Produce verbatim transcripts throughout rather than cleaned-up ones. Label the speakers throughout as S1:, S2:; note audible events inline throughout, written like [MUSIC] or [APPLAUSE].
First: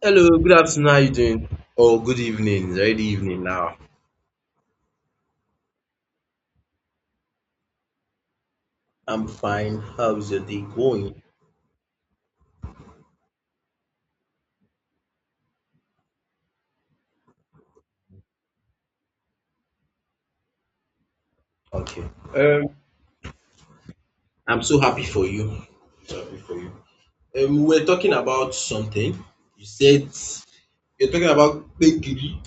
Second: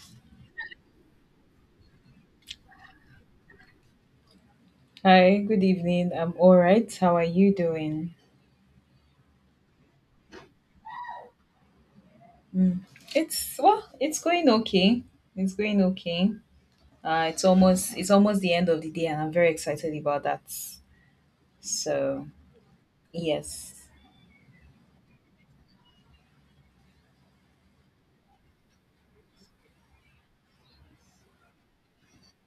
S1: Hello, good afternoon. How you doing? Oh, good evening. It's already evening now.
S2: Hi, good evening. I'm all right. How are you doing?
S1: I'm fine. How's your day going?
S2: Mm. It's well, it's going okay. It's going okay. Uh, it's almost it's almost the end of the day, and I'm very excited about that.
S1: Okay.
S2: So yes,
S1: I'm so happy for you. So happy for you. Um, we were talking about something. You said you're talking about bakery.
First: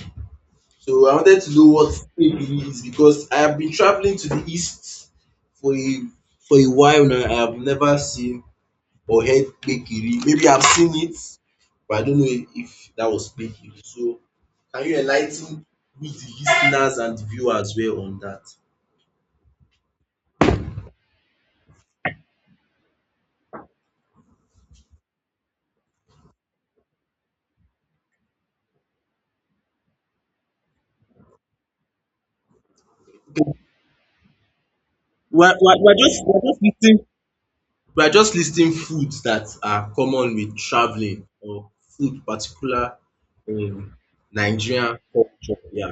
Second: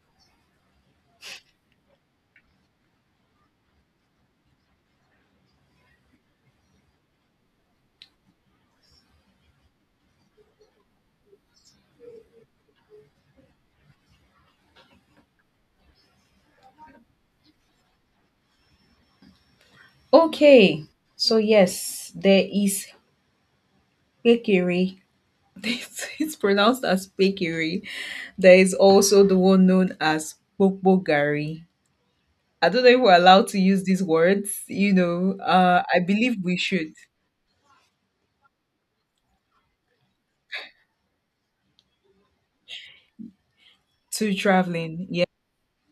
S1: So I wanted to know what bakery is because I have been traveling to the east for a for a while now. I have never seen or heard bakery. Maybe I've seen it, but I don't know if that was bakery. So can you enlighten me, the listeners and the viewers well on that?
S2: okay. So yes, there is bakery. [LAUGHS] It's, it's pronounced as bakery. There is also the one known as Bokbogari. I don't know if we're allowed to use these words. You know,
S1: We're, we're,
S2: uh,
S1: we're
S2: I
S1: just
S2: believe
S1: we're
S2: we
S1: just
S2: should
S1: listing. We are just listing foods that are common with traveling or food particular in
S2: to
S1: Nigerian
S2: traveling.
S1: culture. Yeah.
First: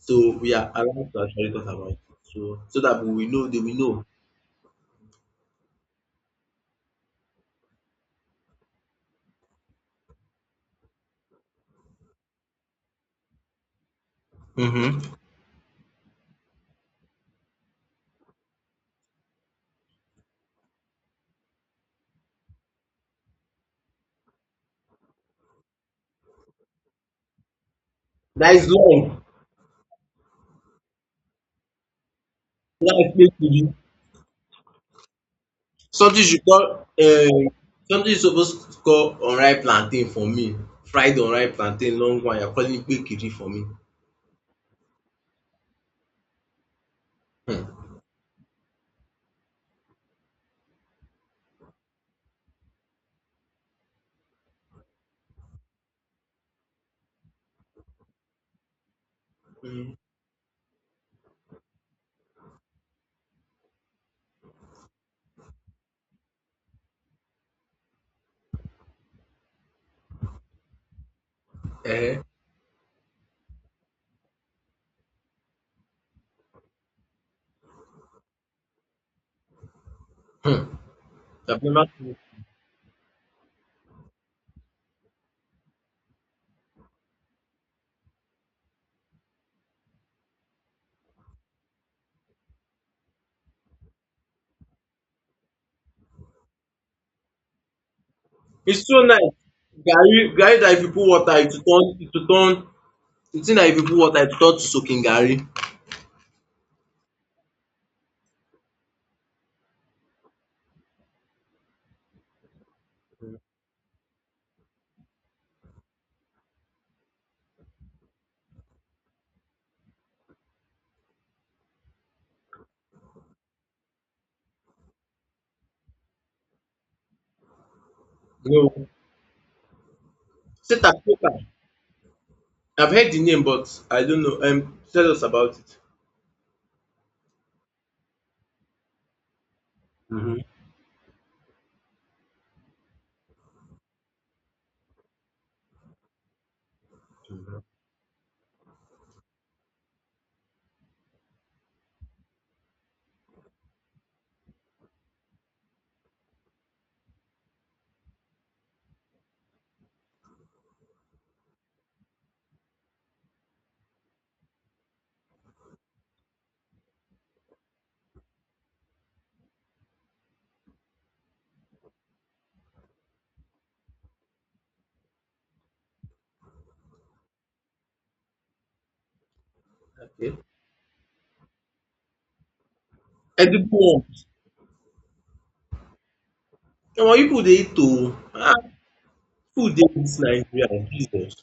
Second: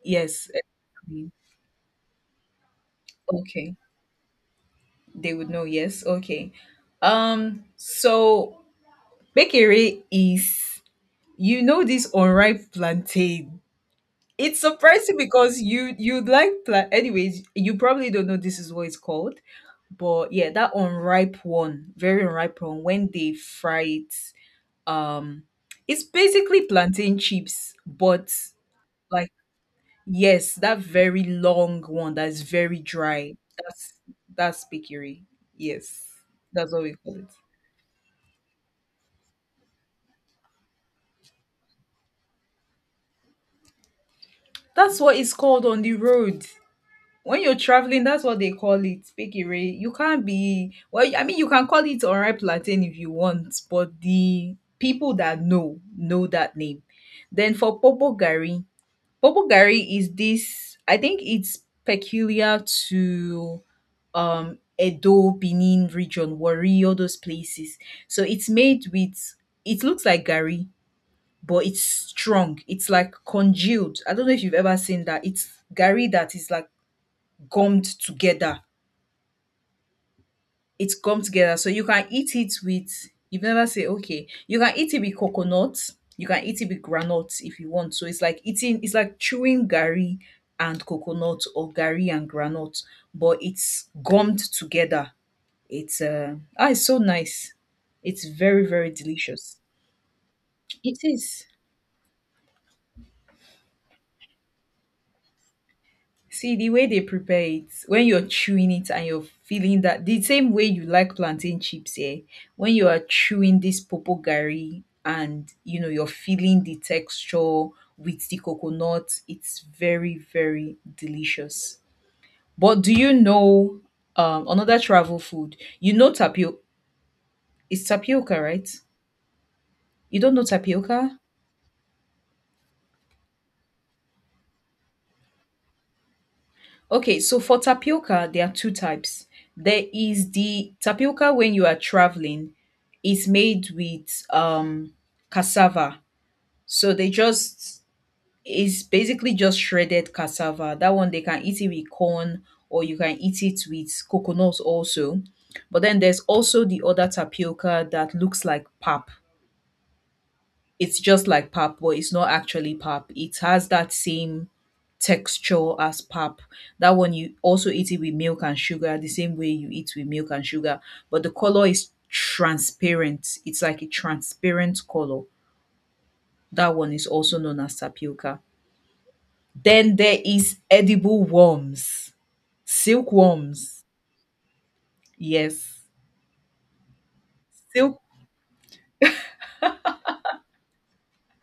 S1: So
S2: Yes,
S1: we are allowed to
S2: exactly.
S1: actually talk about it. So so that we will know they will
S2: Okay.
S1: know.
S2: They would know. Yes. Okay. Um, so bakery is you know this unripe plantain. It's
S1: Mm-hmm.
S2: surprising because you you like plant anyways, you probably don't know this is what it's called. But yeah, that unripe one, very unripe one, when they fry it, um it's basically plantain chips, but
S1: That is long.
S2: like. Yes, that very long one that is very
S1: That is I
S2: dry.
S1: to you.
S2: That's that's pikiri. Yes,
S1: Something you call
S2: that's what we call it.
S1: um something you suppose to call unripe plantain for me. Fried unripe plantain long one you are calling it gbegiri for me.
S2: That's what it's called on the road. When you're
S1: Hmm.
S2: traveling, that's what they call it, pikiri. You can't be well. I mean, you can call it alright plantain if you want, but the people that know know that name. Then for popo gari, popo
S1: Mm.
S2: gari is this. I think it's peculiar to um Edo, Benin region, Warri, all those places. So it's made with it looks like gari, but it's
S1: Eh.
S2: strong. It's like congealed. I don't know if you've ever seen that. It's gari that is like gummed together.
S1: Hmm.
S2: It's gummed together.
S1: I've
S2: So you can eat it with you've never say okay. You can eat it with coconut, you can eat it with granite if you want. So it's like eating it's like chewing gari and coconut or gari and granite, but it's gummed together. It's uh ah, it's so nice. It's very,
S1: it's
S2: very
S1: so nice.
S2: delicious.
S1: Gary, Gary, that if you
S2: It
S1: put water,
S2: is.
S1: it will turn, it will turn. The thing that if you put water, it will turn to soaking Gary.
S2: See the way they prepare it, when you're chewing it and you're feeling that the same way you like plantain chips, yeah. When you are chewing this popo gari and you know you're feeling the texture with the coconut, it's very, very delicious. But do you know um another travel food? You know tapio it's tapioca, right?
S1: No.
S2: You don't know tapioca?
S1: Setapoka. I've heard the name, but I don't know. Um, tell us about it.
S2: Okay, so for tapioca, there are two types. There is
S1: Mhm.
S2: the tapioca when you are traveling, it's made with um cassava. So they just it's basically just shredded cassava. That one they can eat it with corn or you can eat it with coconut also. But then there's also the other tapioca that looks like pap it's just like pap, but it's not actually pap. It has that same texture as pap. That one you also eat it with milk and sugar, the same way you eat with milk and sugar, but the color is transparent. It's like a transparent color. That one is also known as tapioca. Then there
S1: Okay.
S2: is edible worms,
S1: Edible
S2: silkworms.
S1: worms.
S2: Yes.
S1: Omo, you people dey eat oo. Ah, food dey dis Nigeria, Jesus.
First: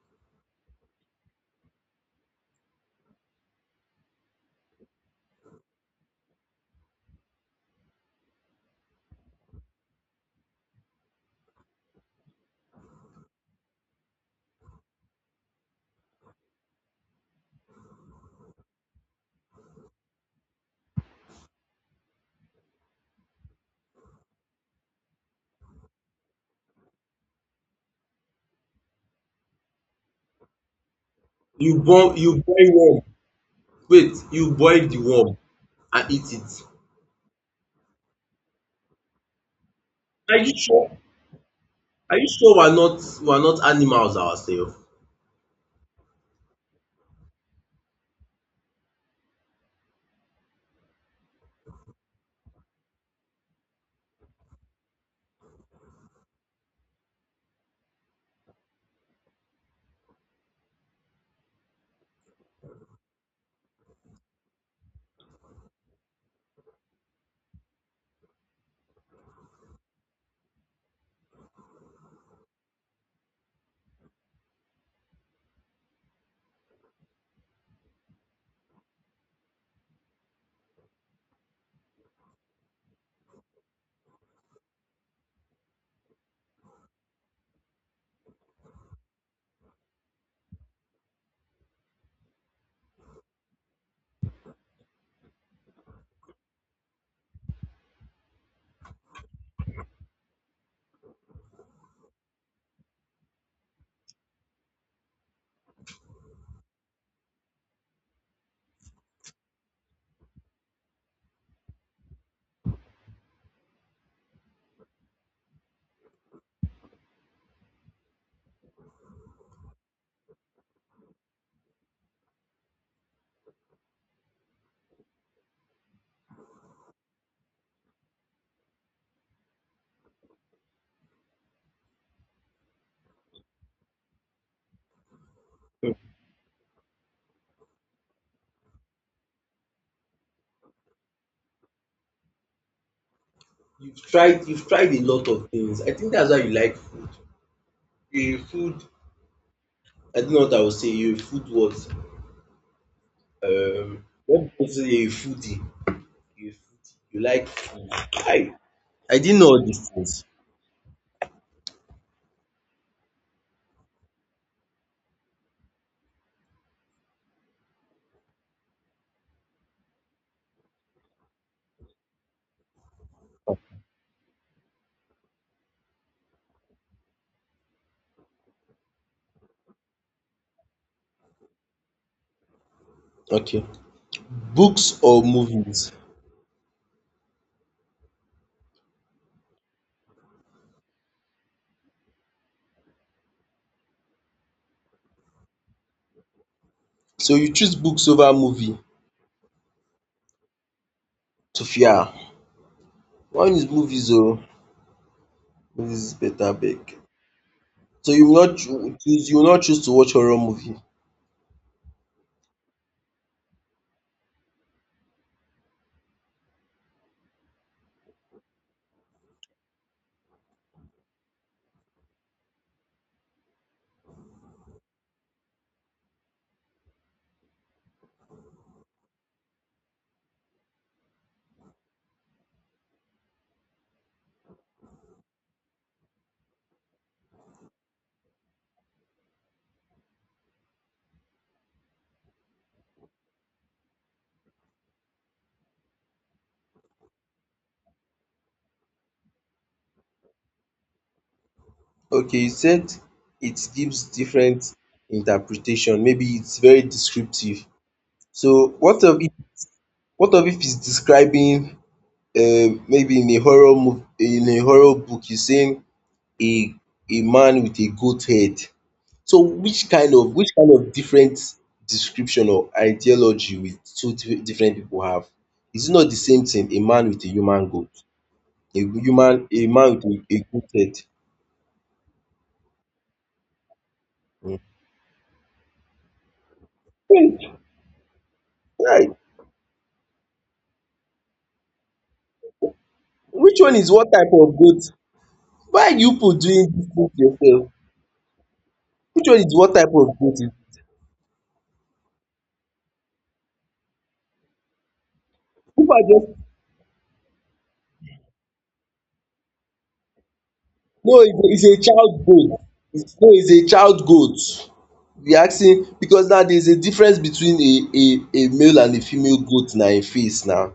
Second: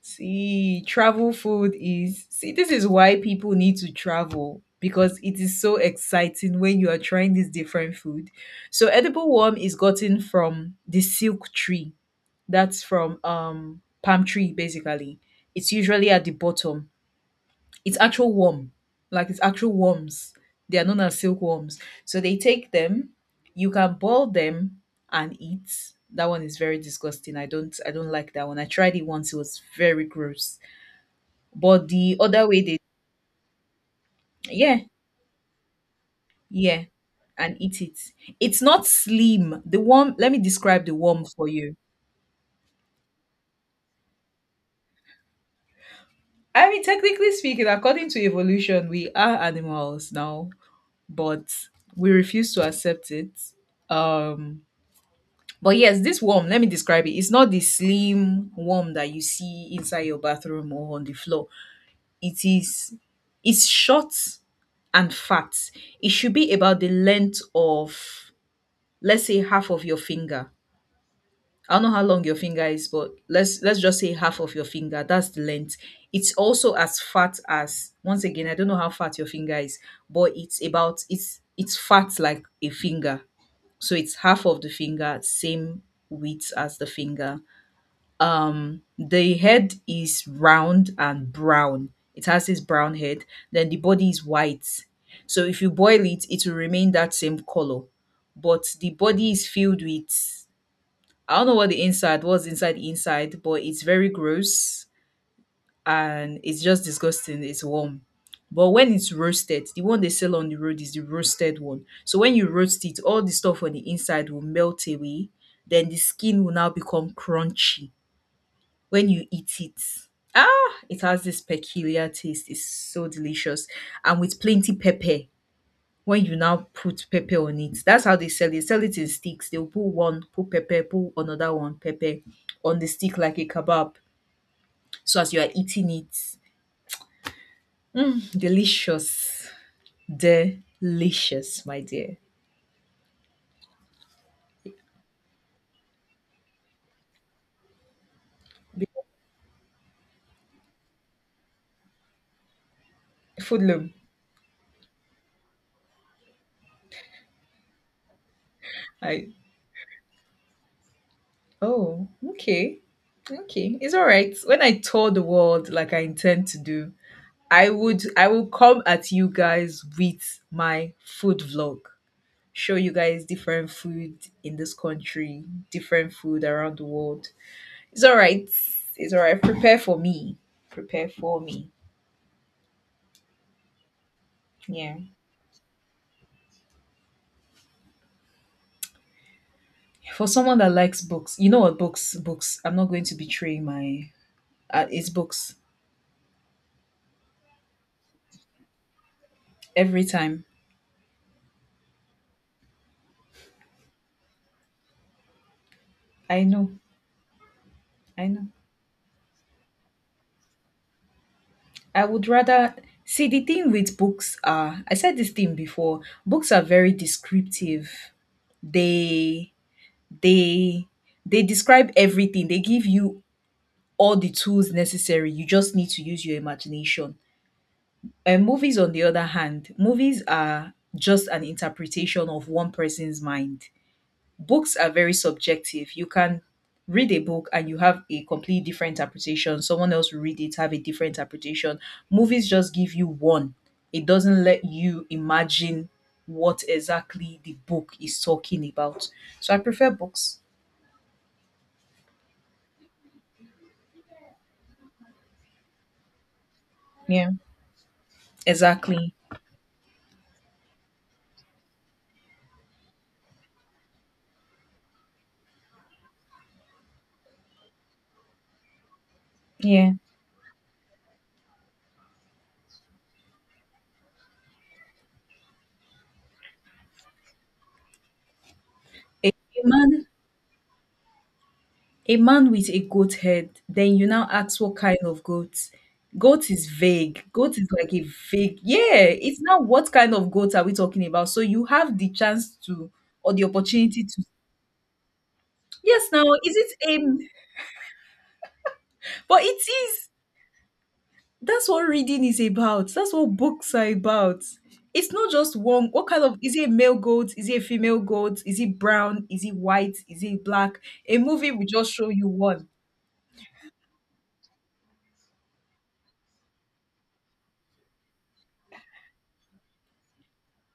S2: See, travel food is. See, this is why people need to travel because it is so exciting when you are trying this different food. So, edible worm is gotten from the silk tree. That's from um palm tree basically. It's usually at the bottom. It's actual worm, like it's actual worms. They are known as silkworms. So they take them. You can boil them and eat. That one is very disgusting. I don't. I don't like that one. I tried it once. It was very gross,
S1: You
S2: but
S1: boil
S2: the
S1: you
S2: other way
S1: boil
S2: they.
S1: worm. Wait, you
S2: Yeah.
S1: boil the worm and eat it.
S2: Yeah, and eat it. It's not slim the worm, let
S1: Are
S2: me
S1: you
S2: describe
S1: sure?
S2: the worm for you.
S1: Are you sure we are not we are not animals ourselves?
S2: I mean technically speaking, according to evolution, we are animals now, but we refuse to accept it. um but yes, this worm, let me describe it. It's not the slim worm that you see inside your bathroom or on the floor. It is, it's short and fat. It should be about the length of, let's say, half of your finger. I don't know how long your finger is, but let's let's just say half of your finger. That's the length. It's also as fat as, once again, I don't know how fat your finger is, but it's about it's it's fat like a finger. So it's half of the finger, same width as the finger. Um the head is round and brown. It has this brown head. Then the body is white. So if you boil it, it will remain that same color. But the body is filled with, I don't know what the inside, what's inside the inside, but it's very gross and it's just disgusting. It's warm. But when it's roasted, the one they sell on the road is the roasted one. So when you roast it, all the stuff on the inside will melt away. Then the skin will now become crunchy when you eat it. Ah, it has this peculiar taste. It's so delicious. And with plenty pepper, when you now put pepper on it. That's how they sell it. Sell it in sticks. They'll put one, put pepper, put another one, pepper on the stick like a kebab. So as you are eating
S1: You've
S2: it, mm, delicious. Delicious, my dear.
S1: tried you've tried a lot of things. I think that's why you like food. A food, I don't know what I would say, you a food what?
S2: Foodlum.
S1: Um what people say you're a foodie. You a foodie. You like food. I
S2: I,
S1: I didn't know all these things.
S2: oh, okay. Okay. It's all right. When I tour the world like I intend to do, I would I will come at you guys with my food vlog. Show you guys different food in this country, different food around the world. It's all right. It's all right. Prepare for me. Prepare for me.
S1: Okay.
S2: Yeah.
S1: Books or movies?
S2: For someone that likes books, you know what books? Books. I'm not going to betray my. Uh, it's books
S1: So you choose books over movie.
S2: every time.
S1: Sophia, mine is movies oh. Movies is
S2: I
S1: better
S2: know.
S1: Big. So you
S2: I
S1: will
S2: know.
S1: not choo choose, you will not choose to watch horror movie?
S2: I would rather see the thing with books are. I said this thing before. Books are very descriptive. They they they describe everything. They give you all the tools necessary. You just need to use your imagination. And movies, on the other hand, movies are just an interpretation of one person's mind. Books are very subjective. You can read a book and you have a completely different interpretation. Someone else will read it, have a different interpretation. Movies just give you one. It doesn't let you imagine what exactly the book is talking about. So I prefer books.
S1: Okay, you said it gives different interpretation, maybe it's very
S2: Yeah,
S1: descriptive. So what
S2: exactly.
S1: of if what of if it's describing um maybe in a horror mov in a horror book it's saying a a man with a goat head. So which
S2: Yeah.
S1: kind of which kind of different description or ideology will two di different people have? Is it not the same thing, a man with a human goat, a
S2: A
S1: human a man with
S2: man
S1: a a goat head?
S2: A man with a goat head. Then you now ask what kind of goat. Goat is vague.
S1: um
S2: Goat is like a vague. Yeah,
S1: right.
S2: it's not, what kind of goat are we talking about? So you have the chance to or the
S1: Which one is
S2: opportunity
S1: what
S2: to.
S1: type of goat? Why
S2: Yes
S1: you
S2: now,
S1: people
S2: is
S1: doing
S2: it
S1: dis
S2: a,
S1: thing to yourself? Which one
S2: but it
S1: is what type
S2: is,
S1: of goat is
S2: that's what reading is about. That's what books are about. It's not just one,
S1: people are
S2: what kind
S1: just
S2: of, is it a male goat? Is it a female goat? Is it brown? Is it white? Is it black? A
S1: no
S2: movie
S1: it's
S2: will
S1: a it's a
S2: just show
S1: child
S2: you
S1: goat.
S2: one.
S1: It's no it's a child goat. You asking because now there is a difference between a a a male and a female goat na im face now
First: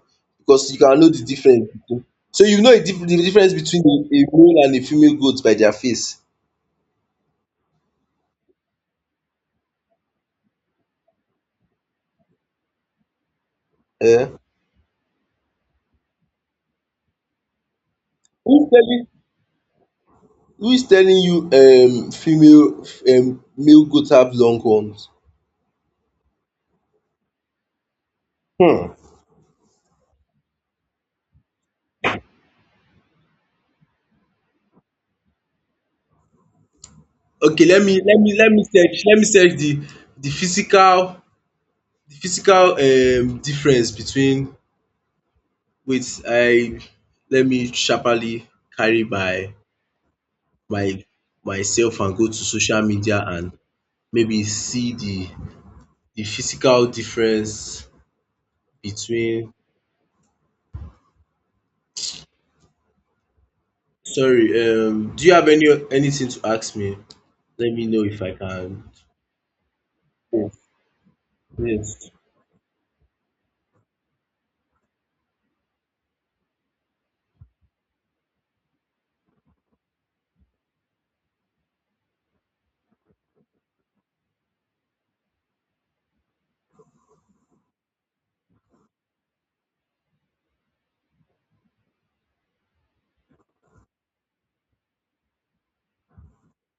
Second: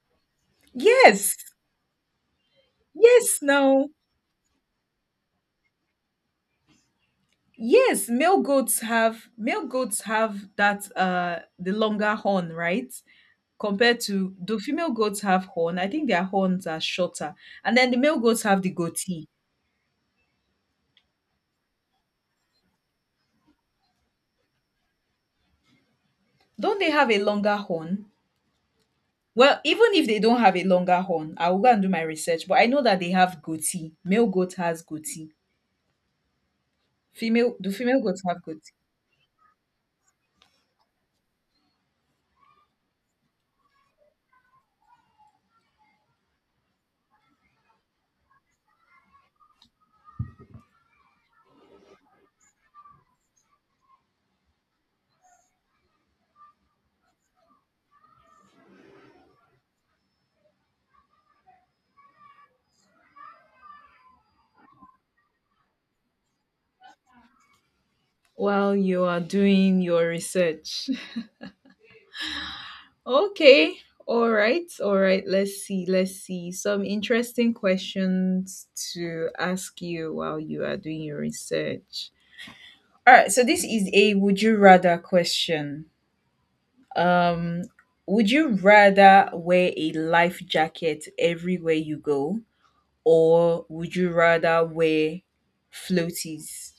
S1: because you can know the
S2: Yes.
S1: difference between. So you know a dif the
S2: Yes
S1: difference between
S2: now.
S1: a a male and a female goat by their face.
S2: Yes, male goats have male goats have that uh the longer horn, right? Compared to,
S1: um.
S2: do female goats have horn? I think their horns are shorter. And then the male goats have
S1: Who is
S2: the
S1: telling
S2: goatee.
S1: who is telling you um female um male goat have long horns?
S2: Don't they have a longer horn?
S1: um
S2: Well, even if they don't have a longer horn, I will go and do my research, but I know that they have goatee. Male goat has goatee. Female,
S1: Okay,
S2: do
S1: let me
S2: female
S1: let
S2: goats
S1: me
S2: have
S1: let me
S2: goatee?
S1: search, let me search the the physical the physical um difference between. Wait, I, let me sharparly carry my my myself and go to social media and maybe see the the physical difference between. Sorry, um do you have any anything to ask me? Let me know if I
S2: Well,
S1: can.
S2: you are doing your
S1: Oh,
S2: research.
S1: yes.
S2: Okay. All right. All right. Let's see. Let's see. Some interesting questions to ask you while you are doing your research. All right. So this is a would you rather question. Um would you rather wear a life jacket everywhere you go or would you rather wear floaties?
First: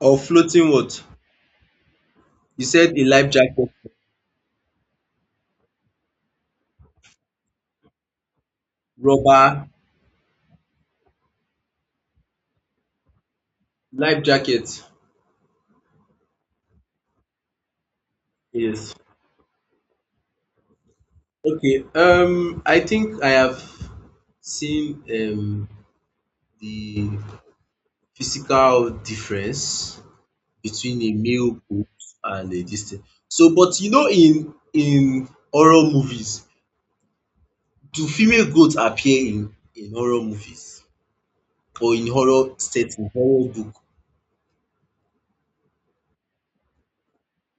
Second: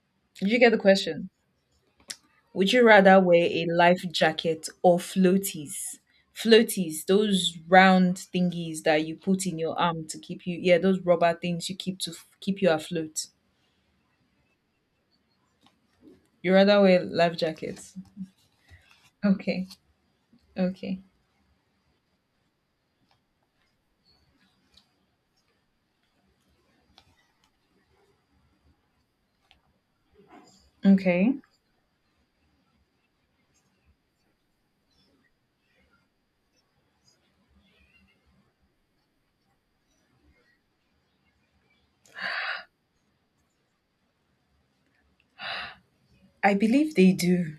S1: Or
S2: Did you
S1: floating
S2: get the
S1: what?
S2: question?
S1: You
S2: Would you
S1: said a
S2: rather
S1: life
S2: wear a
S1: jacket,
S2: life jacket or floaties? Floaties, those round thingies that you put in
S1: rubber
S2: your arm to keep you, yeah, those rubber things you keep to f- keep you afloat.
S1: life jacket.
S2: You rather wear life jackets?
S1: Yes.
S2: Okay, okay,
S1: Okay. Um, I think I have seen um the physical difference between a
S2: okay.
S1: male boobs and a this thing. So, but you know, in in horror movies, do female goats appear in in horror movies or in horror setting, horror book?
S2: I believe they do.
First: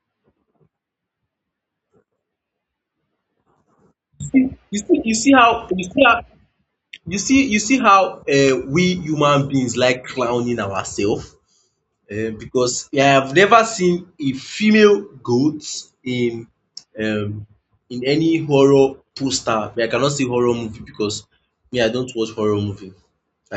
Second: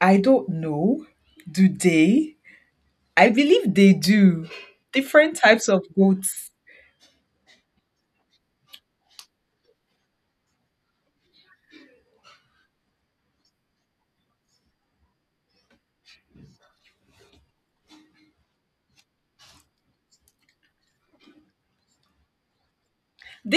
S2: I don't know. Do they? I believe they
S1: See,
S2: do.
S1: you see, you see
S2: Different
S1: how
S2: types
S1: you
S2: of
S1: see how
S2: goats.
S1: you see you see how uh, we human beings like clowning ourselves. Um because I have never seen a female goat in um in any horror poster, but I cannot see horror movie because me I don't watch horror movie.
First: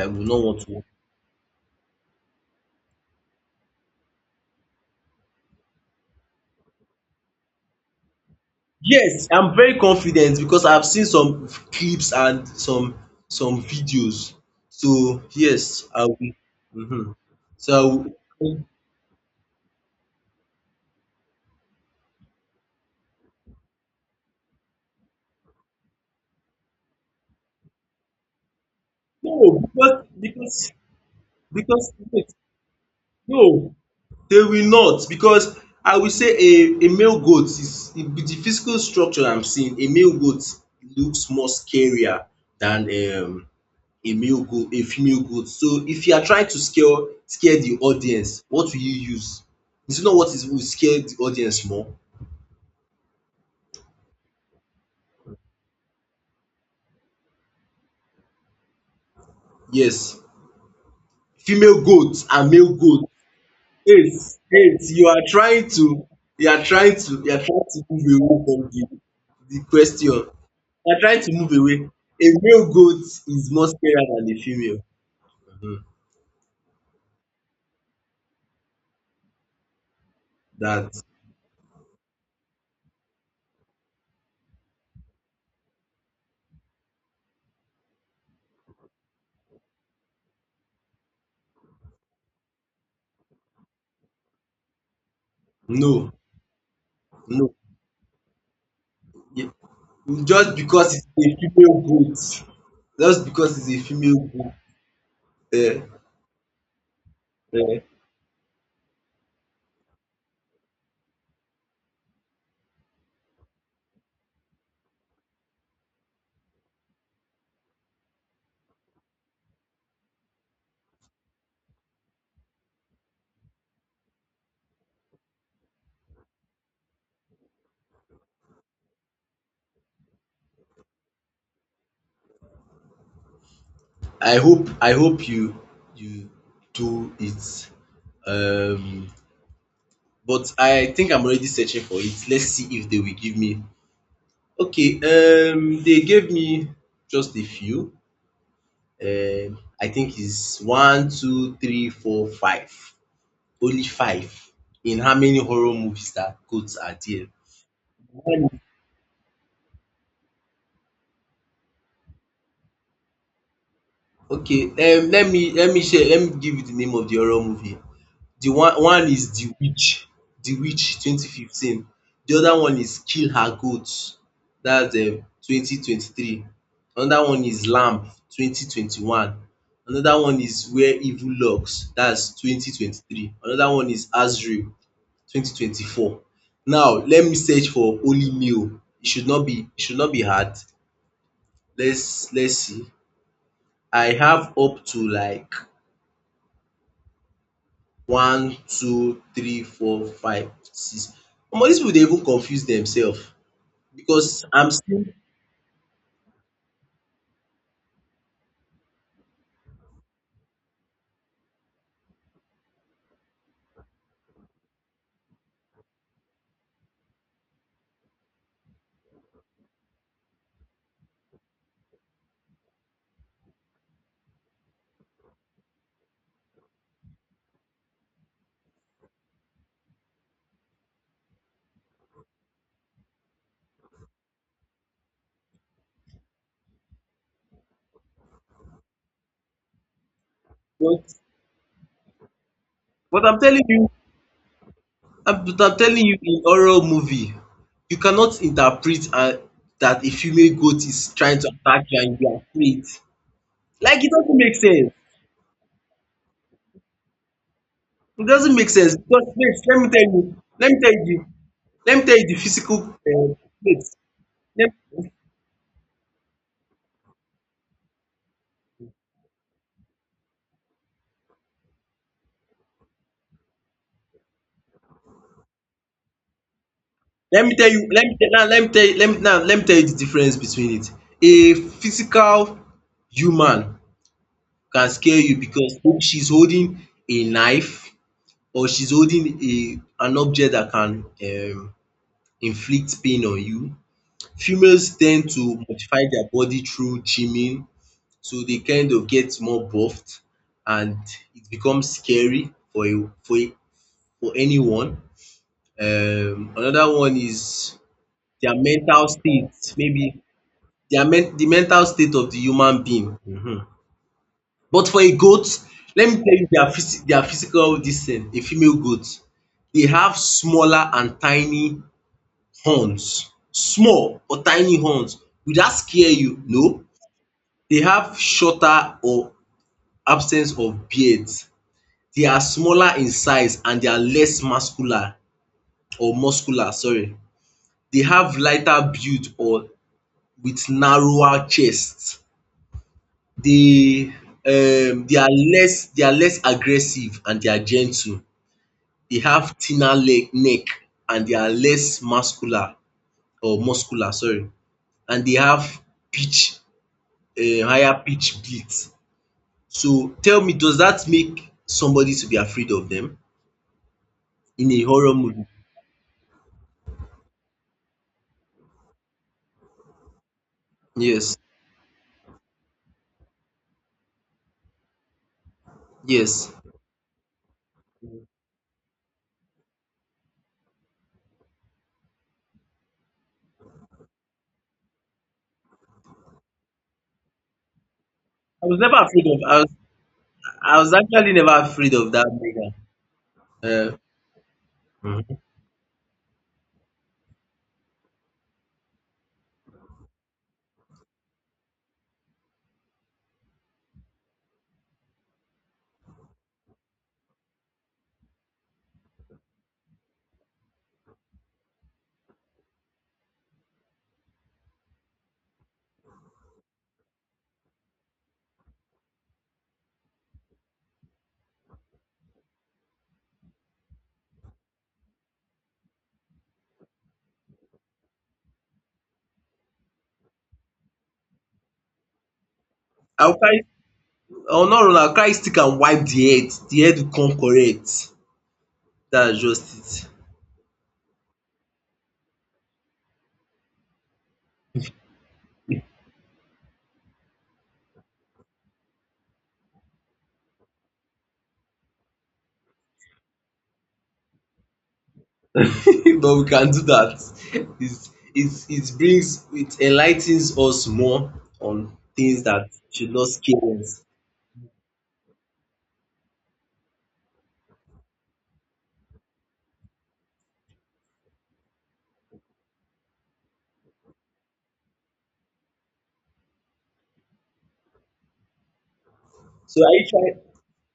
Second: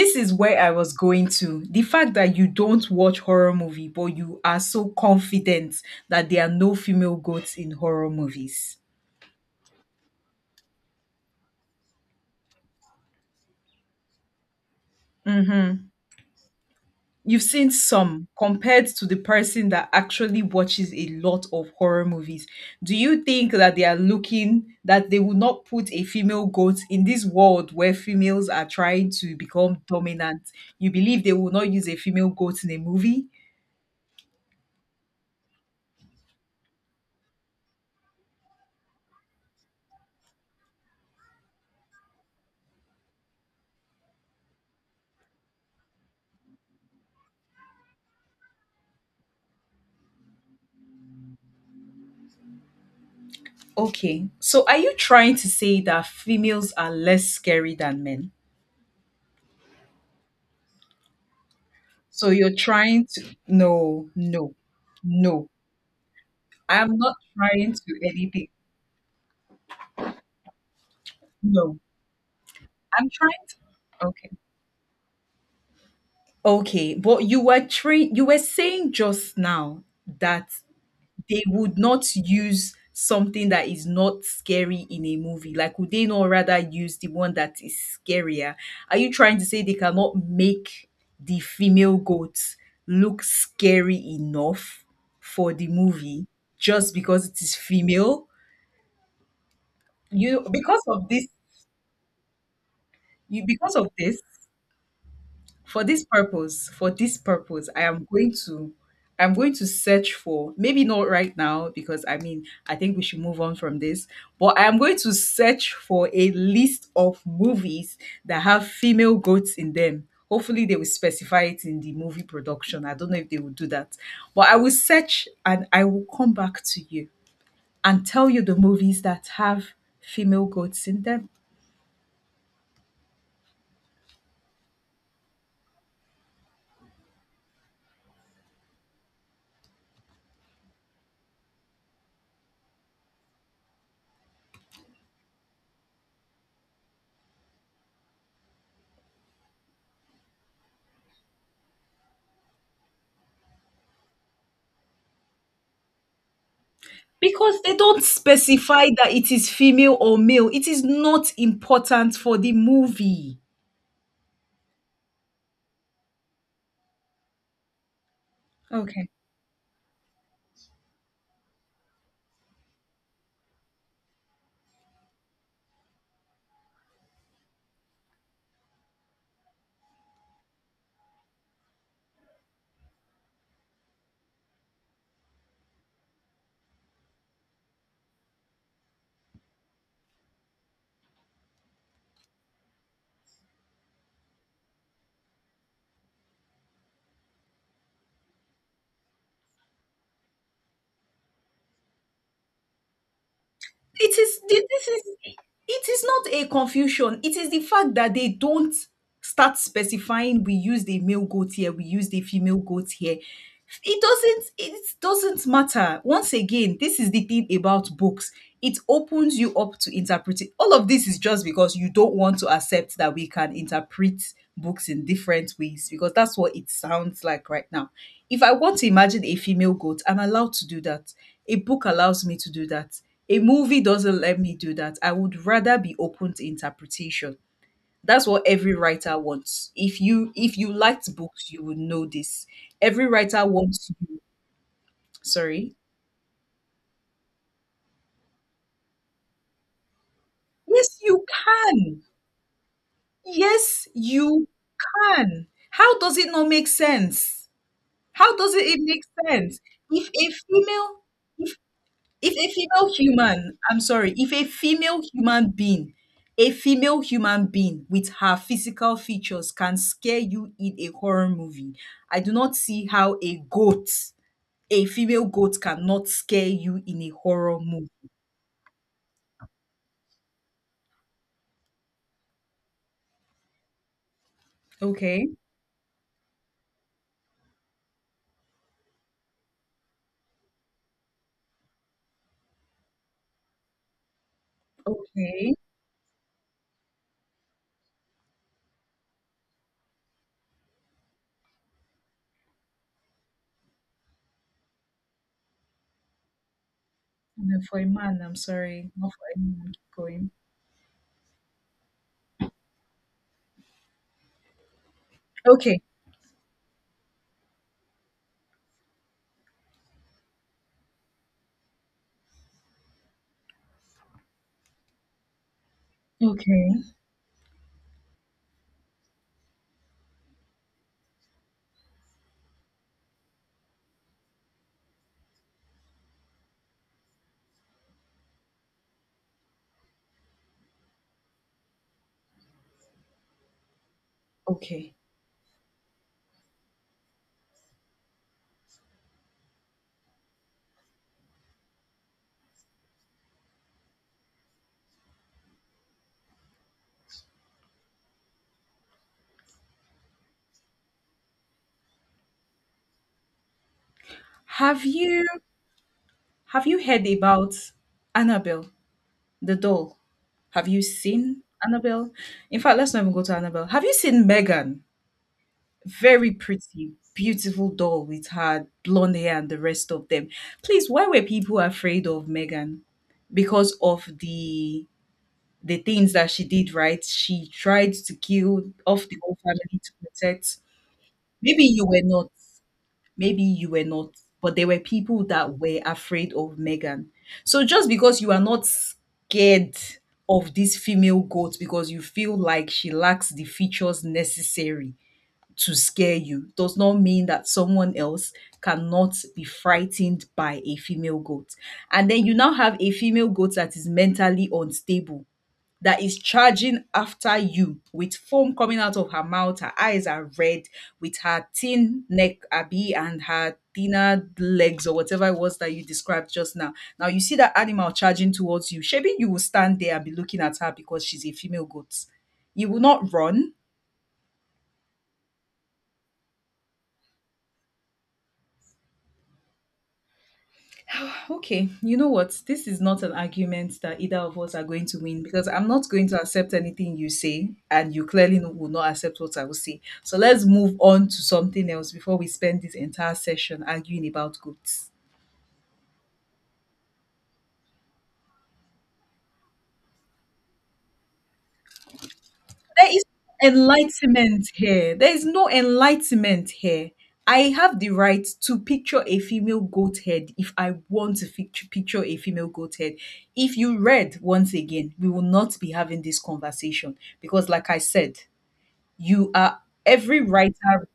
S1: I would
S2: is
S1: not want
S2: where
S1: to
S2: I
S1: watch.
S2: was going to. The fact that you don't watch horror movie, but you are so confident that there are no female goats in horror movies.
S1: Yes, I'm very confident because I've seen some clips and some some videos. So
S2: Hmm.
S1: yes, I will. Mhm.
S2: You've seen
S1: So I
S2: some
S1: will.
S2: compared to the person that actually watches a lot of horror movies. Do you think that they are looking that they will not put a female goat in this world where females are trying to
S1: No,
S2: become
S1: because
S2: dominant?
S1: because
S2: You believe they will not use
S1: because
S2: a female goat in a movie?
S1: no. They will not because I will say a a male goat is with the physical structure I'm seeing, a male goat looks more scarier than um a male goat a female goat. So if you are trying to scare, scare the audience, what will you use? Is it not what is will scare the audience more?
S2: Okay. So are you trying to say that females are less scary than men?
S1: Yes, female goat
S2: So
S1: and
S2: you're
S1: male
S2: trying
S1: goat.
S2: to, no,
S1: Yes,
S2: no,
S1: yes. You are
S2: no.
S1: trying to, you are trying
S2: I'm
S1: to,
S2: not
S1: you are trying
S2: trying
S1: to
S2: to
S1: move away
S2: anything.
S1: from the the question. They are trying to move
S2: No.
S1: away. A male goat
S2: I'm trying
S1: is more scarier
S2: to, okay.
S1: than a female. Mhm.
S2: Okay. But you were trained, you were saying just now that
S1: That
S2: they would not use something that is not scary in a movie? Like, would they not rather use the one that is scarier? Are you trying to say they cannot make the female goat look scary enough for the
S1: no,
S2: movie just because it
S1: no.
S2: is female?
S1: It-
S2: You
S1: just
S2: because
S1: because it's
S2: of
S1: a
S2: this,
S1: female goat, just
S2: you
S1: because it's
S2: because
S1: a
S2: of
S1: female
S2: this
S1: goat. Eh,
S2: for this purpose for this purpose
S1: eh,
S2: i am going to i'm going to search for, maybe not right now because I mean I think we should move on from this, but I am going to search for a list of movies that have female goats in them. Hopefully they will specify it in the movie production. I don't know if they will do that, but I will search and I will come back to you and tell you the movies that have female goats in them.
S1: I hope I hope you you do it. Um, but I think I'm already searching for it. Let's see if they will give me. Okay. Um, they gave me just a few. Um, I think it's one, two, three, four, five. Only five in how many horror movies that goats are there?
S2: Because they don't specify that it is female or male. It is not important for the movie.
S1: Okay, um let me let me share let me give you the name of the horror movie. The one one
S2: Okay.
S1: is The Witch, The Witch twenty fifteen. The other one is Kill Her Goats, that's um twenty twenty three. Another one is Lamb twenty twenty one. Another one is Where Evil Lurks, that's twenty twenty three. Another one is Azrael twenty twenty four. Now let me search for holy meal. It should not be, it should not be hard. Let's let's see. I have up to like one, two, three, four, five, six. Omo, these people dey even confuse themselves
S2: it
S1: because
S2: is thi-
S1: I'm
S2: this is
S1: seeing.
S2: it is not a confusion, it is the fact that they don't start specifying, we use the male goat here, we use the female goat here. It doesn't it doesn't matter. Once again, this is the thing about books: it opens you up to interpret it. All of this is just because you don't want to accept that we can interpret books in different ways, because that's what it sounds like right now. If I want to imagine a female goat, I'm allowed to do that. A book allows me to do that. A movie doesn't let me do that. I would rather be open to interpretation. That's what every writer wants. If you if you
S1: What,
S2: liked books, you would know this. Every
S1: but I'm
S2: writer
S1: telling you,
S2: wants you.
S1: I but
S2: Sorry.
S1: I'm telling you, in horror movie you cannot interpret and that a female goat
S2: Yes,
S1: is
S2: you
S1: trying to attack you
S2: can.
S1: and you are afraid.
S2: Yes,
S1: Like, it doesn't
S2: you
S1: make sense.
S2: can. How does it not make sense?
S1: It
S2: How does
S1: doesn't
S2: it,
S1: make
S2: it
S1: sense
S2: make
S1: because wait,
S2: sense?
S1: let me
S2: If
S1: tell
S2: a
S1: you, let me tell
S2: female
S1: you, let me tell you the
S2: If a
S1: physical
S2: female
S1: uh,
S2: human, I'm
S1: wait,
S2: sorry, if a
S1: let,
S2: female human being, a female human being with her physical features can scare you in a horror movie. I do not see how a goat, a female goat, cannot scare you in a
S1: let me
S2: horror
S1: tell you, let
S2: movie.
S1: me tell now, let me tell you, let me now, let me tell you the difference between it. A physical human can scare
S2: Okay.
S1: you because she's holding a knife or she's holding a an object that can um, inflict pain on you. Females tend
S2: Okay.
S1: to modify their body through gymming, so they kind of get more buffed and it becomes scary for a for a for anyone. Um, another one
S2: And then
S1: is
S2: for a man, I'm
S1: their
S2: sorry,
S1: mental
S2: not for a man.
S1: state,
S2: Keep
S1: maybe
S2: going.
S1: their men the mental state of the human being. Mhm. But for a goat,
S2: Okay.
S1: let me tell you their phys their physical this thing, a female goat, they have smaller and tiny horns. Small or tiny horns. Will that scare you?
S2: Okay.
S1: No. They have shorter or absence of beards. They are smaller in size and they are less muscular or muscular, sorry. They have lighter build or with narrower chests. They
S2: Okay.
S1: um they are less, they are less aggressive and they are gentle. They have thinner leg neck and they are less muscular or muscular, sorry. And they have pitch um higher pitch beat. So tell me, does that make somebody to be afraid of them in a
S2: Have
S1: horror
S2: you
S1: movie?
S2: have you heard about Annabelle, the doll? Have you
S1: Yes,
S2: seen Annabelle? In fact, let's not even go to Annabelle. Have you seen Megan? Very
S1: yes.
S2: pretty, beautiful doll with her blonde hair and the rest of them. Please, why were people afraid of Megan? Because of the the things that she did, right? She tried to
S1: I
S2: kill
S1: was never
S2: off the
S1: afraid
S2: whole
S1: of. I was,
S2: family to protect.
S1: I was actually never
S2: Maybe you
S1: afraid
S2: were
S1: of that
S2: not
S1: nigga.
S2: maybe you were
S1: Uh,
S2: not, but there were people
S1: Mhm.
S2: that were afraid of Megan. So just because you are not scared of this female goat because you feel like she lacks the features necessary to scare you does not mean that someone else cannot be frightened by a female goat. And then you now have a female goat that is mentally unstable, that is charging after you with foam coming out of her mouth. Her eyes are red, with her thin neck, Abby, and her thinner legs, or whatever it was that you described just now. Now you see that animal charging towards you. Shebi, you will stand there and be looking at her because she's a female goat. You will not
S1: I'll
S2: run.
S1: carry. I'll not run. I'll carry stick and wipe the head. The head will come correct. That's just
S2: Okay, you know what? This is not an argument that either of us are going to win, because I'm not going to accept anything you say, and you clearly no- will not accept what I will say. So let's move on to something else before we spend this entire session arguing about goats.
S1: it. [LAUGHS] But we can do that. It's, it's, it brings, it enlightens us more on things that
S2: There is
S1: should not
S2: no
S1: scare us.
S2: enlightenment here. There is no enlightenment here. I have the right to picture a female goat head if I want to fic- picture a female goat head. If you read, once again, we will not be having this conversation because, like I said, you are
S1: So are you
S2: every
S1: trying?
S2: writer,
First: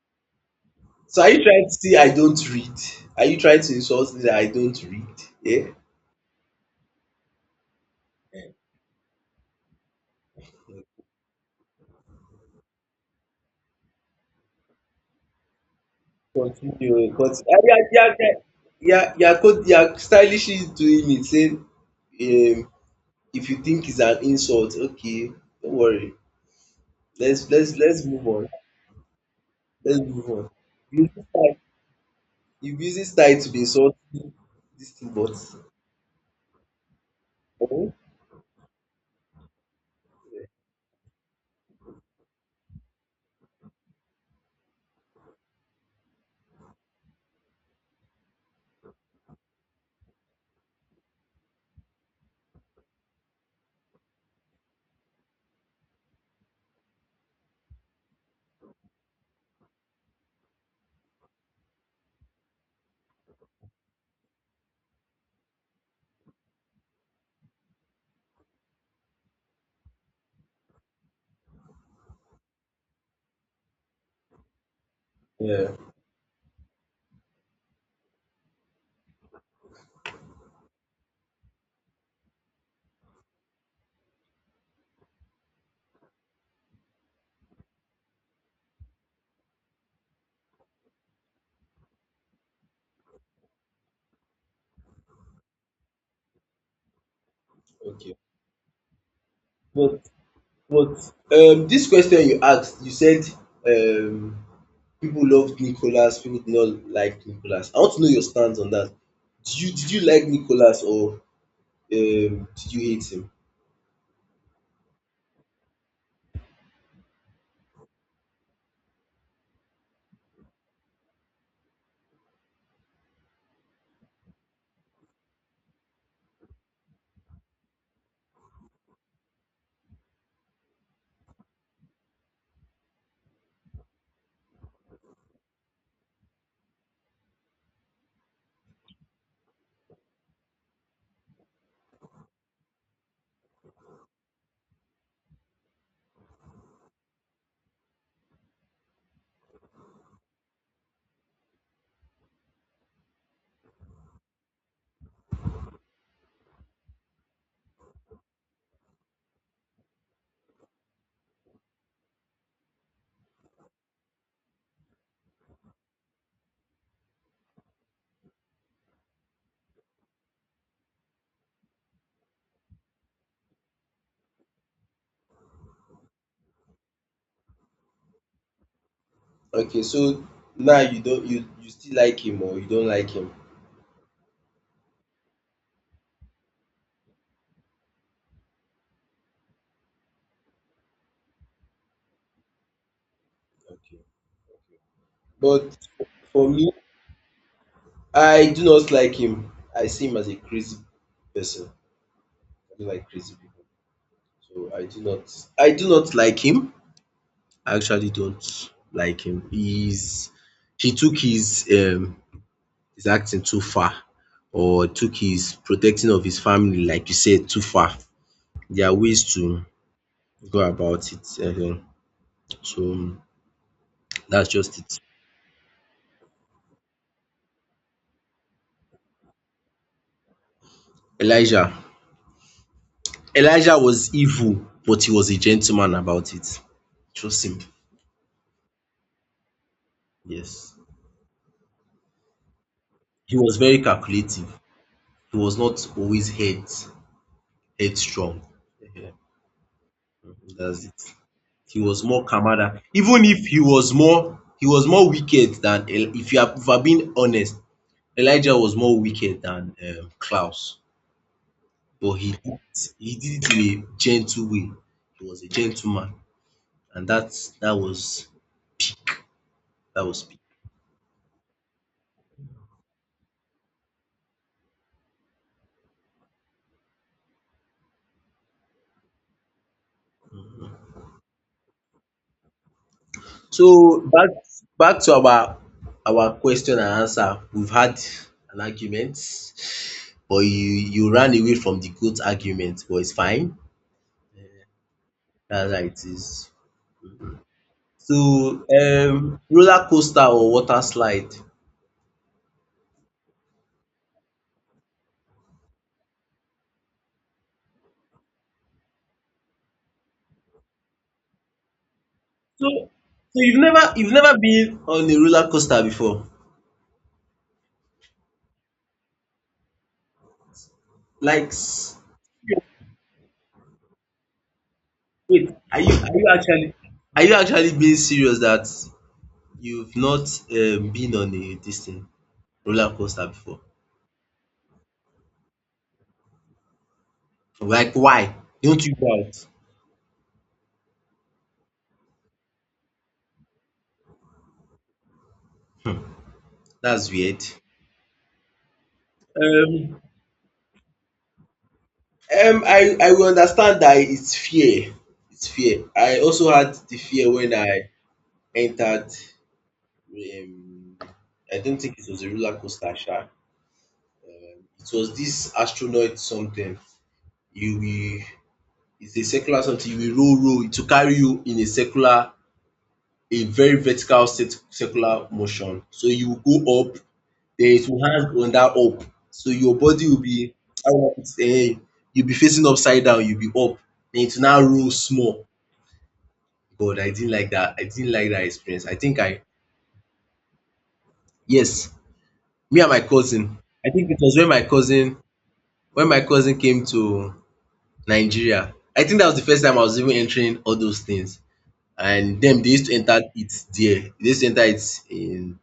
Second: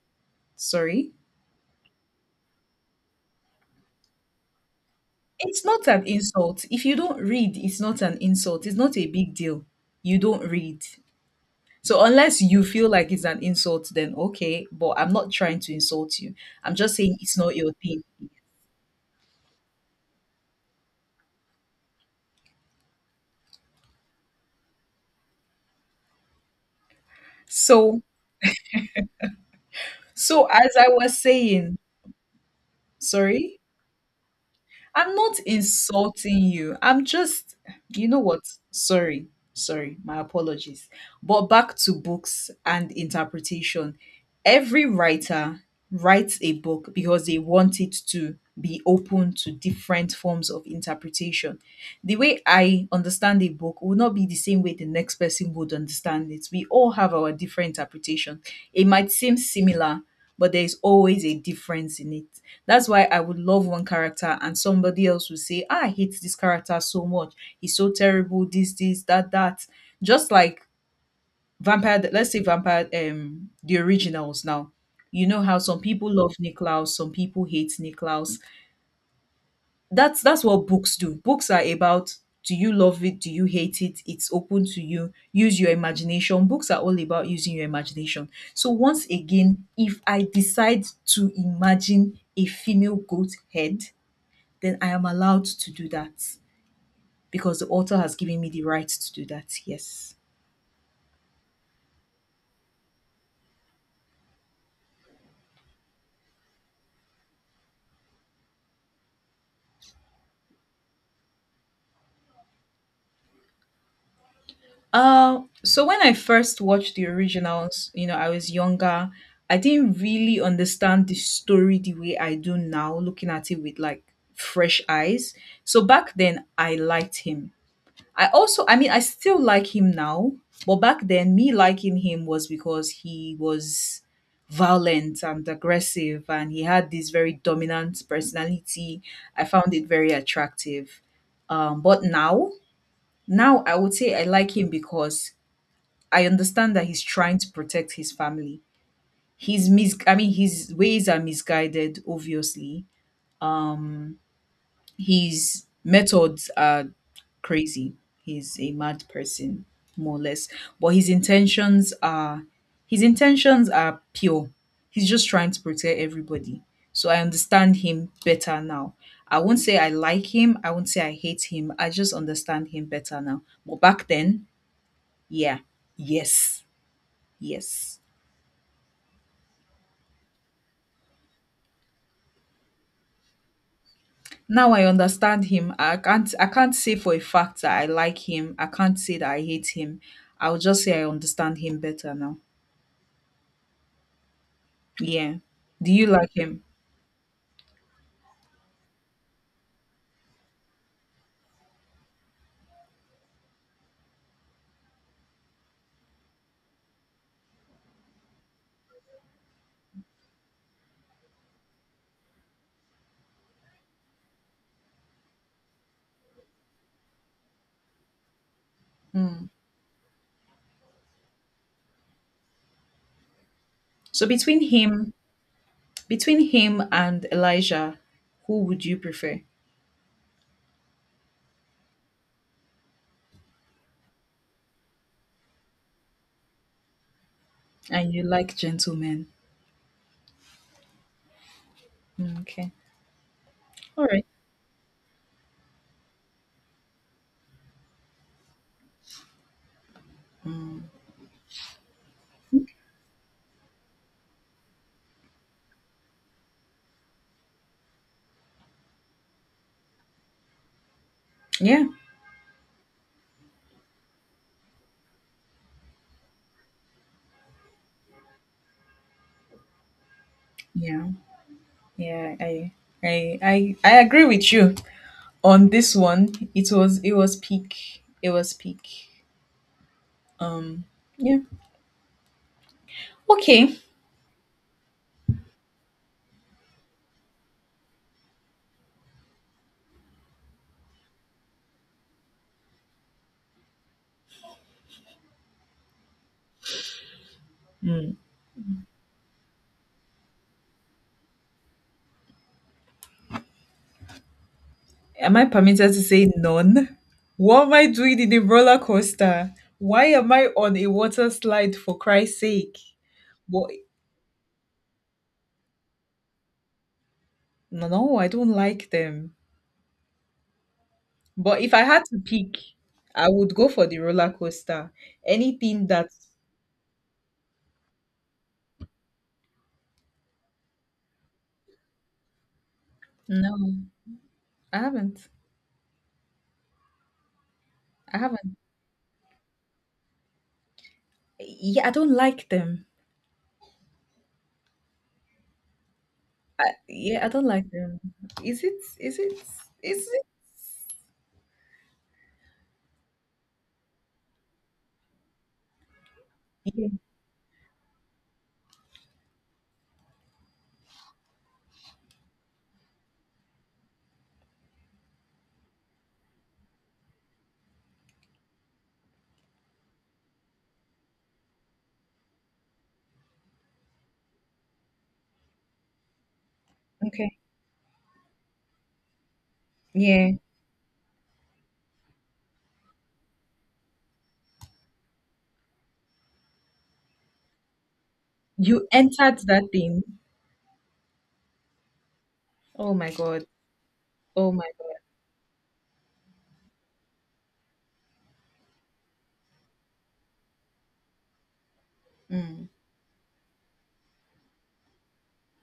S2: sorry?
S1: So are you trying to say I don't read? Are you trying to insult me that I don't read?
S2: It's
S1: Yeah.
S2: not an insult. If you don't read, it's not an insult. It's not a big deal. You don't read. So unless you feel like it's an insult, then okay, but I'm not trying to insult you. I'm just
S1: Continue
S2: saying
S1: but
S2: it's not
S1: uh,
S2: your
S1: yeah
S2: thing.
S1: yeah yeah, yeah yeah co- yeah, stylishly doing it say um if you think it's an insult, okay, don't worry, let's let's
S2: So
S1: let's move on, let's move
S2: so
S1: on.
S2: as I
S1: You use
S2: was
S1: style,
S2: saying,
S1: you using style to dey
S2: sorry?
S1: insult this thing
S2: I'm
S1: but.
S2: not insulting you. I'm just,
S1: Oh,
S2: you know what? Sorry, sorry, my apologies. But back to books and interpretation. Every writer writes a book because they want it to be open to different forms of interpretation. The way I understand a book will not be the same way the next person would understand it. We all have our different interpretation. It might seem similar, but there is always a difference in it. That's why I would love one character and somebody else will say, ah, I hate this character so much. He's so terrible, this, this, that, that. Just like Vampire, let's say Vampire, um, the originals now. You know how
S1: yeah,
S2: some people love Nick Laus, some people hate Nick Laus. That's that's what books do. Books are about, do you love it, do you hate it? It's open to you. Use your imagination. Books are all about using your imagination. So once again, if I decide to imagine a female goat head, then I am allowed to do that, because the author
S1: okay
S2: has given me the right to do that.
S1: but
S2: Yes.
S1: but um this question you asked. You said um people loved Nicholas, people did not like Nicholas. I want to know your stance on that. Do you, did you like Nicholas or um did you hate him?
S2: Uh, so when I first watched the originals, you know, I was younger. I didn't really understand the story the way I do now, looking at it with like fresh eyes. So back then, I liked him. I also, I mean, I still like him now, but back then, me liking him was because he was violent and aggressive and he had this very dominant personality. I found it very attractive. Um, but now, now I would say I like him because I understand that he's trying to protect his family. His mis I mean, his ways are misguided, obviously. His methods are crazy. He's a mad person, more or less. But his intentions are his intentions are pure. He's just trying to protect everybody. So I understand him better now. I won't say I like him. I won't say I hate him. I just understand him better now. But back then, yeah, yes, yes.
S1: Okay, so now you don't you you still like him or you don't like him?
S2: Now I understand him. I can't i can't say for a fact that I like him. I can't say that I hate him. I'll just say I understand him better now.
S1: Okay.
S2: Yeah.
S1: But
S2: Do you like
S1: for
S2: him?
S1: me, I do not like him. I see him as a crazy person. I don't like crazy people. So I do not I do not like him. I actually don't like him. He's he took his um his acting too far or took his protecting of his family like you said too far. There are ways
S2: Hmm.
S1: to go about it um so
S2: So
S1: that's
S2: between
S1: just it.
S2: him between him and Elijah, who would you prefer?
S1: Elijah. Elijah was evil, but he was a gentleman about it. Trust him.
S2: And you like gentlemen.
S1: Yes.
S2: Hmm, okay.
S1: He was very
S2: All right.
S1: calculative. He was not always head headstrong. [LAUGHS] Ehen, that's it. He was more kamada. Even if he was more he was more wicked than El- if you are if I'm being honest, Elijah was more wicked than um, Klaus.
S2: Yeah,
S1: But he did it- he did it in a gentle way. He was a gentleman, and that's that was that was
S2: yeah, yeah, i I, I I agree with you on this one. It was, it was peak. It was peak. Um yeah. Okay.
S1: so back back to our our question and answer. We've had an argument, but you you ran away from the goat argument, but it's fine. That's how it is.
S2: Mm.
S1: So um roller coaster or water slide. So
S2: Am I permitted to say none? What am I doing in a roller coaster? Why am I on a water slide, for Christ's sake?
S1: you've
S2: What?
S1: never you've never been on a roller coaster before.
S2: No, no, I don't like them.
S1: Like
S2: But if I
S1: s-
S2: had to pick, I would go for the roller coaster.
S1: Wait, are
S2: Anything
S1: you
S2: that.
S1: are you actually are you actually being serious that you've not um, been on a this thing roller coaster
S2: No,
S1: before?
S2: I haven't.
S1: Like
S2: I
S1: why?
S2: haven't.
S1: Don't you guys?
S2: Yeah, I don't like them. I,
S1: That's
S2: yeah, I
S1: weird.
S2: don't like them. Is it? Is it?
S1: Um,
S2: Is it?
S1: um, I, I will understand that it's fear. It's fear. I also had
S2: Yeah.
S1: the fear when I entered. Um, I don't think it was a roller coaster. Sha. It was this astronaut something. You will, it's a circular something. You will roll, roll to carry you in a circular, a very vertical cir- circular motion. So you will go up
S2: Okay.
S1: there is your hand on that up. So your body will
S2: Yeah.
S1: be how will I put it um you'll be facing upside down, you'll be up, then it will now roll small. God, I didn't like that. I didn't like that experience.
S2: You
S1: I think
S2: entered
S1: I
S2: that thing.
S1: yes, me and
S2: Oh
S1: my
S2: my God.
S1: cousin. I think it was when
S2: Oh
S1: my
S2: my God.
S1: cousin when my cousin came to Nigeria. I think that was the first time I was even entering all those things. And them they
S2: Mm.
S1: used to enter it there. They used to enter it in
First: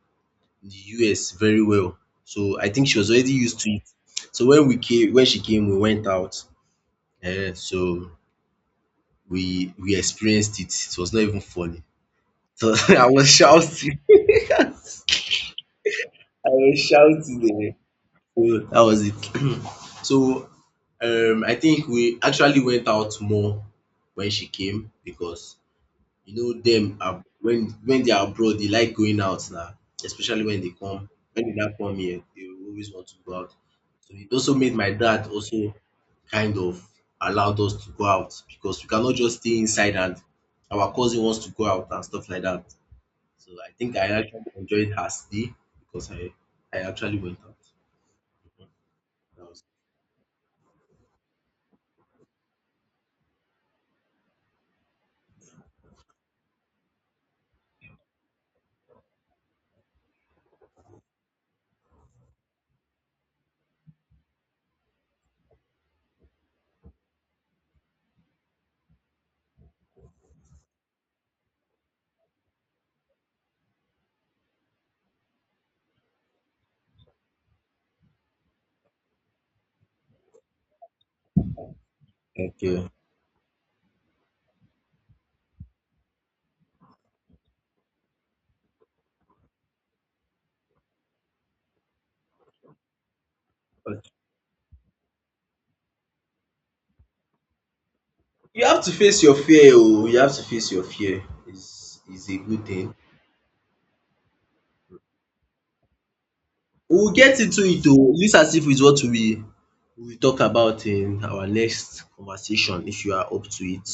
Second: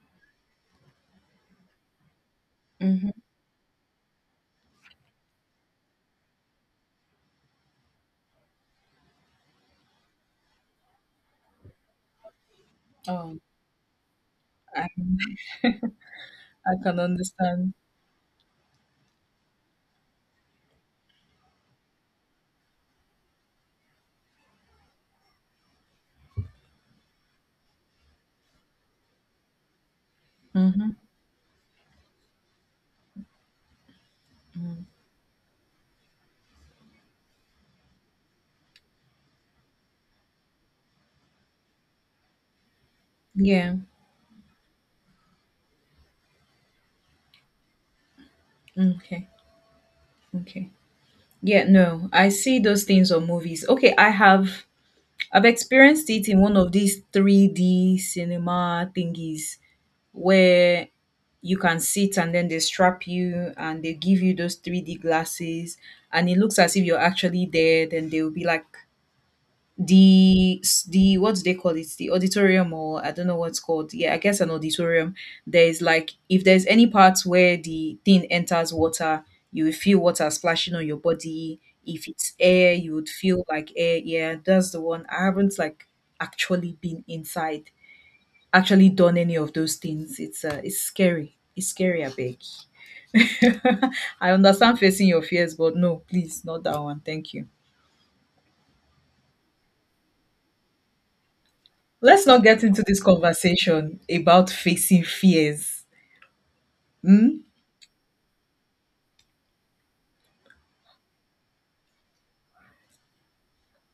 S1: the U S very well. So I think she was
S2: Mm-hmm.
S1: already used to it. So when we came when she came, we went out. Eh, so we we experienced it. It was not even funny. So [LAUGHS] I was
S2: Oh,
S1: shouting. [LAUGHS]
S2: I
S1: I
S2: I
S1: was
S2: can
S1: shouting. Eh.
S2: understand.
S1: So that was it. So um I think we actually went out more when she came because you know them ab when when they are abroad, they like going out now, especially when they
S2: Mm-hmm.
S1: come when they now come here, they always want to go out. So it also made my dad also kind of allowed us to go out because we cannot just stay inside and our cousin wants to go out and stuff like that. So I
S2: Yeah.
S1: think I actually enjoyed her stay because I I actually went out.
S2: Okay.
S1: That was
S2: Okay. Yeah. No, I see those things on movies. Okay, I have I've experienced it in one of these three D cinema thingies where you can sit and then they strap you and they give you those three D glasses and it looks as if you're actually there. Then they will be like the, the what do they call it, the auditorium? Or I don't know what's called. Yeah, I guess an auditorium. There's like, if there's any part where the thing enters water, you will feel water splashing on your body. If it's air,
S1: okay.
S2: you would feel like air. Yeah, that's the one I haven't, like, actually been inside, actually done any of those things. It's uh it's scary. It's scary, I beg. [LAUGHS]
S1: But
S2: I understand facing your fears, but no, please, not that one, thank you.
S1: you have to face your fear oh, you have to face your fear. Is
S2: Let's
S1: is a
S2: not get
S1: good
S2: into
S1: thing.
S2: this conversation about facing fears.
S1: We'll get
S2: Hmm?
S1: into it oo. This as if it's what we we talk about in our next conversation if you are up to it.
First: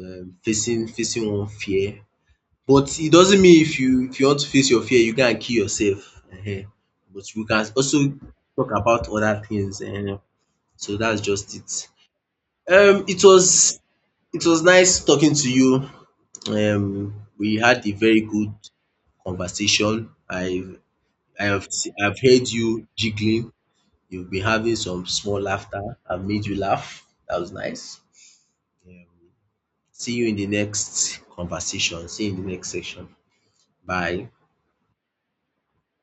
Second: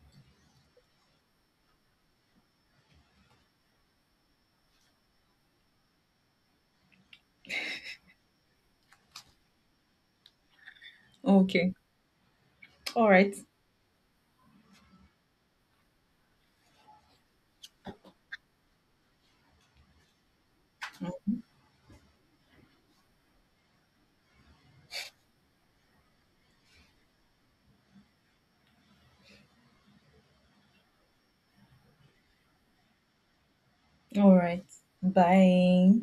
S1: Um facing facing one fear. But it doesn't mean if you if you want to face your fear you go and kill yourself um. But we can also talk about other things um. So that's just it.
S2: Okay.
S1: Um
S2: All
S1: it
S2: right.
S1: was it was nice talking to you. Um we had a very good conversation. I I've I've heard you jiggling. You've been having some small laughter that made you laugh. That was nice. Um, see you in the next conversation. See you in the next section. Bye.
S2: All right. Bye.